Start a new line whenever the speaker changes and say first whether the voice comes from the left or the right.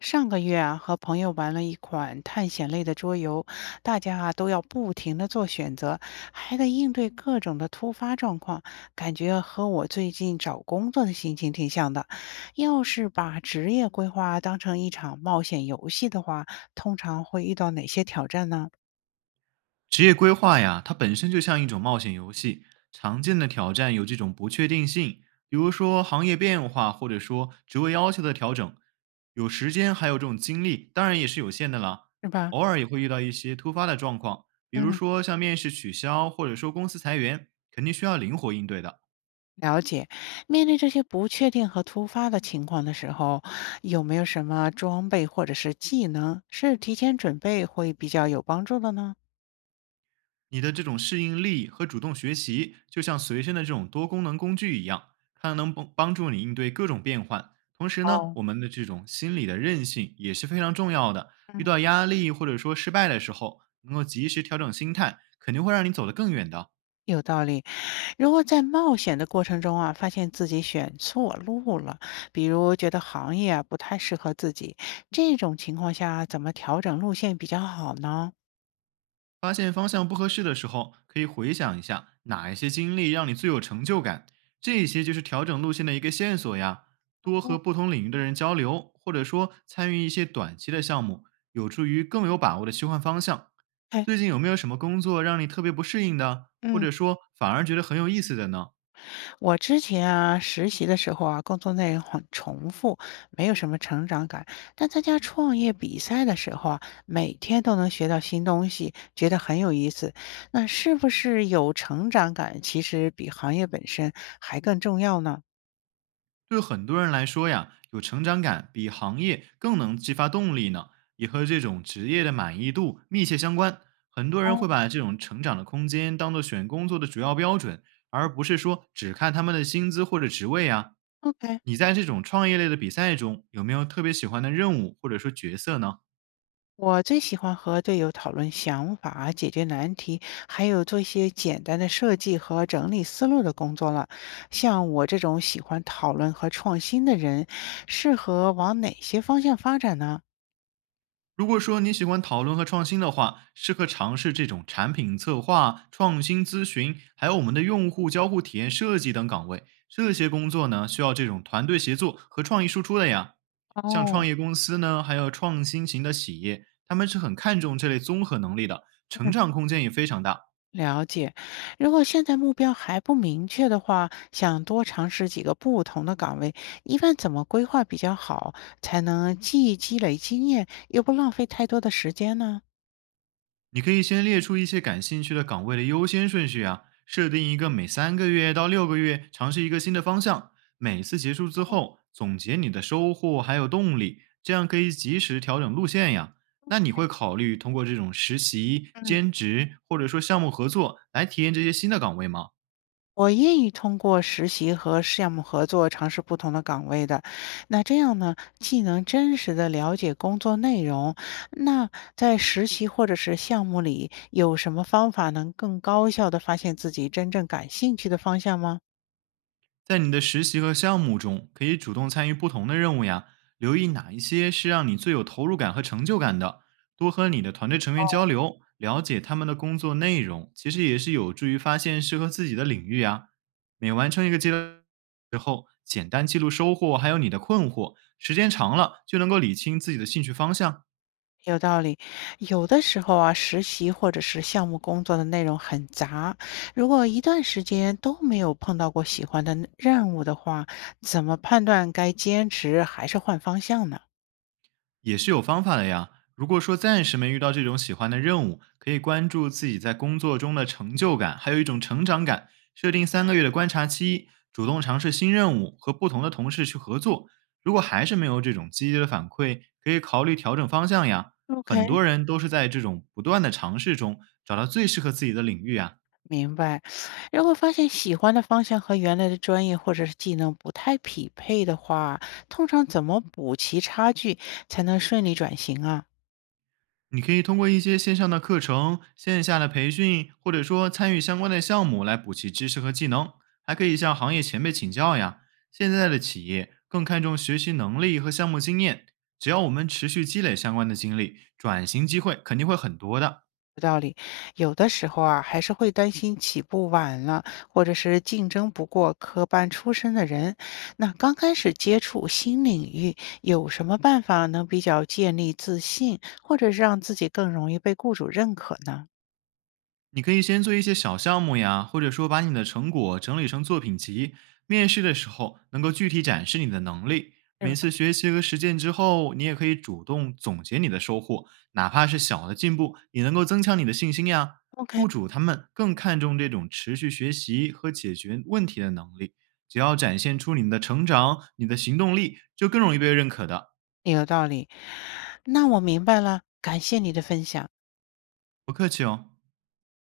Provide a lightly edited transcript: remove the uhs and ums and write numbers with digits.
left: 上个月啊，和朋友玩了一款探险类的桌游，大家啊都要不停的做选择，还得应对各种的突发状况，感觉和我最近找工作的心情挺像的。要是把职业规划当成一场冒险游戏的话，通常会遇到哪些挑战呢？
right: 职业规划呀，它本身就像一种冒险游戏，常见的挑战有这种不确定性，比如说行业变化，或者说职位要求的调整，有时间还有这种精力，当然也是有限的啦。
left: 是吧？
right: 偶尔也会遇到一些突发的状况，比如
left: 嗯，
right: 说像面试取消，或者说公司裁员，肯定需要灵活应对的。
left: 了解。面对这些不确定和突发的情况的时候，有没有什么装备或者是技能是提前准备会比较有帮助的呢？
right: 你的这种适应力和主动学习，就像随身的这种多功能工具一样，它能帮助你应对各种变换。同时呢，
left: 哦，
right: 我们的这种心理的韧性也是非常重要的。遇
left: 嗯，
right: 到压力或者说失败的时候，能够及时调整心态，肯定会让你走得更远的。
left: 有道理。如果在冒险的过程中啊，发现自己选错路了，比如觉得行业啊不太适合自己，这种情况下怎么调整路线比较好呢？
right: 发现方向不合适的时候，可以回想一下哪一些经历让你最有成就感，这些就是调整路线的一个线索呀。多
left: 哦，
right: 和不同领域的人交流，或者说参与一些短期的项目，有助于更有把握的切换方向。
left: 哎，
right: 最近有没有什么工作让你特别不适应的，或
left: 嗯，
right: 者说反而觉得很有意思的呢？
left: 我之前啊实习的时候啊，工作内容很重复，没有什么成长感。但参加创业比赛的时候啊，每天都能学到新东西，觉得很有意思。那是不是有成长感，其实比行业本身还更重要呢？
right: 对很多人来说呀，有成长感比行业更能激发动力呢，也和这种职业的满意度密切相关。很多
left: 哦
right: 人
left: 哦
right: 会把这种成长的空间当做选工作的主要标准，而不是说只看他们的薪资或者职位啊。
left: ，OK，
right: 你在这种创业类的比赛中，有没有特别喜欢的任务或者说角色呢？
left: 我最喜欢和队友讨论想法、解决难题，还有做一些简单的设计和整理思路的工作了。像我这种喜欢讨论和创新的人，适合往哪些方向发展呢？
right: 如果说你喜欢讨论和创新的话，适合尝试这种产品策划、创新咨询，还有我们的用户交互体验设计等岗位。这些工作呢，需要这种团队协作和创意输出的呀。像
left: 哦，
right: 创业公司呢，还有创新型的企业，他们是很看重这类综合能力的，成
left: 嗯，
right: 长空间也非常大。
left: 了解。如果现在目标还不明确的话，想多尝试几个不同的岗位，一般怎么规划比较好，才能既积累经验，又不浪费太多的时间呢？
right: 你可以先列出一些感兴趣的岗位的优先顺序啊，设定一个每三个月到6个月尝试一个新的方向，每次结束之后总结你的收获还有动力，这样可以及时调整路线呀。那你会考虑通过这种实习、兼职或者说项目合作来体验这些新的岗位吗？
left: 我愿意通过实习和项目合作尝试不同的岗位的，那这样呢，既能真实的了解工作内容，那在实习或者是项目里，有什么方法能更高效的发现自己真正感兴趣的方向吗？
right: 在你的实习和项目中，可以主动参与不同的任务呀，留意哪一些是让你最有投入感和成就感的，多和你的团队成员交流，了解他们的工作内容，其实也是有助于发现适合自己的领域呀。每完成一个阶段之后，简单记录收获，还有你的困惑，时间长了就能够理清自己的兴趣方向。
left: 有道理，有的时候啊，实习或者是项目工作的内容很杂，如果一段时间都没有碰到过喜欢的任务的话，怎么判断该坚持还是换方向呢
right: 也是有方法的呀。如果说暂时没遇到这种喜欢的任务，可以关注自己在工作中的成就感，还有一种成长感。设定三个月的观察期，主动尝试新任务，和不同的同事去合作。如果还是没有这种积极的反馈，可以考虑调整方向呀。很
left: ？OK，
right: 多人都是在这种不断的尝试中找到最适合自己的领域啊。
left: 明白，如果发现喜欢的方向和原来的专业或者是技能不太匹配的话，通常怎么补齐差距才能顺利转型啊？
right: 你可以通过一些线上的课程、线下的培训，或者说参与相关的项目来补齐知识和技能，还可以向行业前辈请教呀。现在的企业更看重学习能力和项目经验，只要我们持续积累相关的经历，转型机会肯定会很多的。
left: 有道理，有的时候啊，还是会担心起步晚了，或者是竞争不过科班出身的人。那刚开始接触新领域，有什么办法能比较建立自信，或者是让自己更容易被雇主认可呢？
right: 你可以先做一些小项目呀，或者说把你的成果整理成作品集，面试的时候能够具体展示你的能力。
left: 是
right: 每
left: 吧
right: 次学习和实践之后，你也可以主动总结你的收获，哪怕是小的进步，也能够增强你的信心呀。
left: OK，
right: 雇主他们更看重这种持续学习和解决问题的能力，只要展现出你的成长、你的行动力，就更容易被认可的。
left: 有道理。那我明白了，感谢你的分享。
right: 不客气哦。